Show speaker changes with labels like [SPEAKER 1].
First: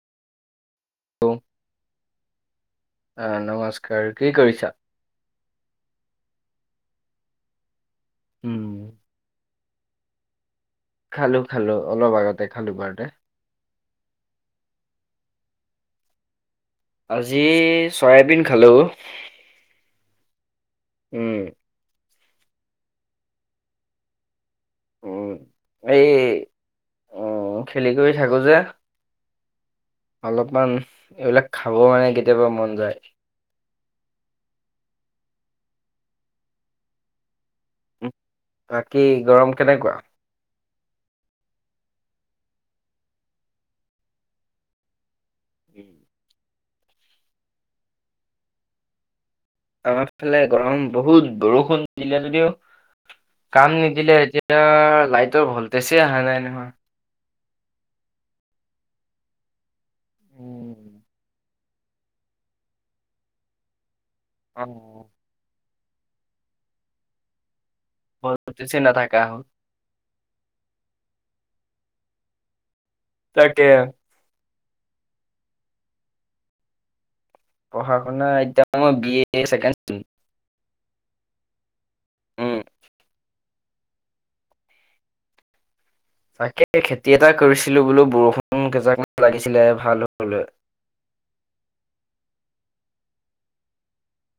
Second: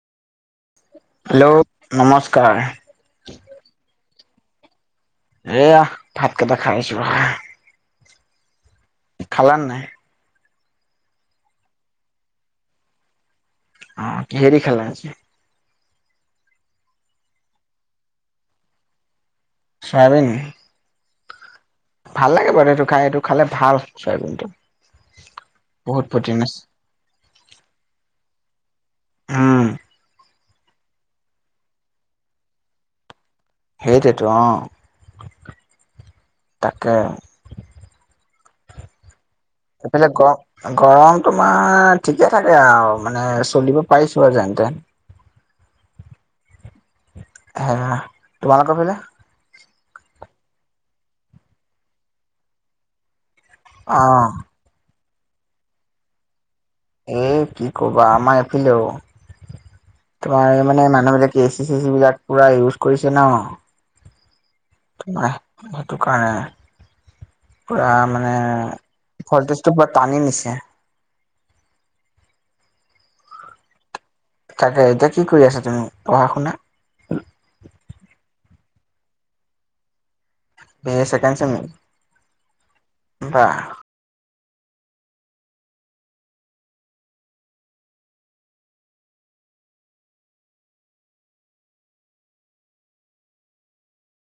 [SPEAKER 1] Hello নমস্কাৰ।
[SPEAKER 2] অ' নমস্কাৰ কি কৰিছা?
[SPEAKER 1] এয়া ভাতকেইটা খাই আছোঁ ৰবা।
[SPEAKER 2] উম।
[SPEAKER 1] খালা নাই?
[SPEAKER 2] খালো-খালো অলপ আগতে খালো বাৰতে।
[SPEAKER 1] অ' কিহে দি খালা আজি?
[SPEAKER 2] আজি চয়াবিন খালোঁ।
[SPEAKER 1] চয়াবিন ভাল লাগে বাৰু এইটো খাই এইটো খালে ভাল চয়াবিনটো।
[SPEAKER 2] উম এই
[SPEAKER 1] বহুত প্ৰটিন আছে
[SPEAKER 2] উম খেলি কৰি থাকো যে-
[SPEAKER 1] উম।
[SPEAKER 2] অলপমান এইবিলাক খাব মানে কেতিয়াবা মন যায়।
[SPEAKER 1] সেইটোতো অ তাকে।
[SPEAKER 2] উম, বাকী গৰম কেনেকুৱা?
[SPEAKER 1] এপেলে কঁ। গৰম তোমাৰ ঠিকে থাকে আও মানে চলিব পাৰিছো আৰু যেনতেন।
[SPEAKER 2] উম।
[SPEAKER 1] হয় অঅঁ তোমালোক ফালে।
[SPEAKER 2] আমা ফালে গৰম বহুত বৰষুণ দিলে যদিও কাম
[SPEAKER 1] অ
[SPEAKER 2] নিদিলে এতিয়া তিয়া লাইটৰ ভল্টেছেই আহা নাই নহয়।
[SPEAKER 1] এ কি ক'বা আমাৰ এফেলেঅ। তোমাৰ এই মানে
[SPEAKER 2] উম,
[SPEAKER 1] মানুহ বিলাক এ চি চে চি বিলাক পুৰা ইউজ কৰিছে ন।
[SPEAKER 2] অঁ।
[SPEAKER 1] আহ ভাতো খোৱা নাই পুৰা মানে
[SPEAKER 2] ভল্টেজে নাথাকা হ'ল
[SPEAKER 1] ভলটেজ টো পুৱা টানি নিছে।
[SPEAKER 2] তাকে আ।
[SPEAKER 1] তাকে এতিয়া কি কৰি আছা তুমি পঢ়া শুনা?
[SPEAKER 2] পঢ়া শুনা এতিয়া মই B A second sem.
[SPEAKER 1] B A second sem নি।
[SPEAKER 2] উম।
[SPEAKER 1] বাহ!
[SPEAKER 2] তাকে খেতি এটা কৰিছিলো বোলো বৰষুণ কেইজাকমান লাগিছিলে আৰু ভাল হবলৈ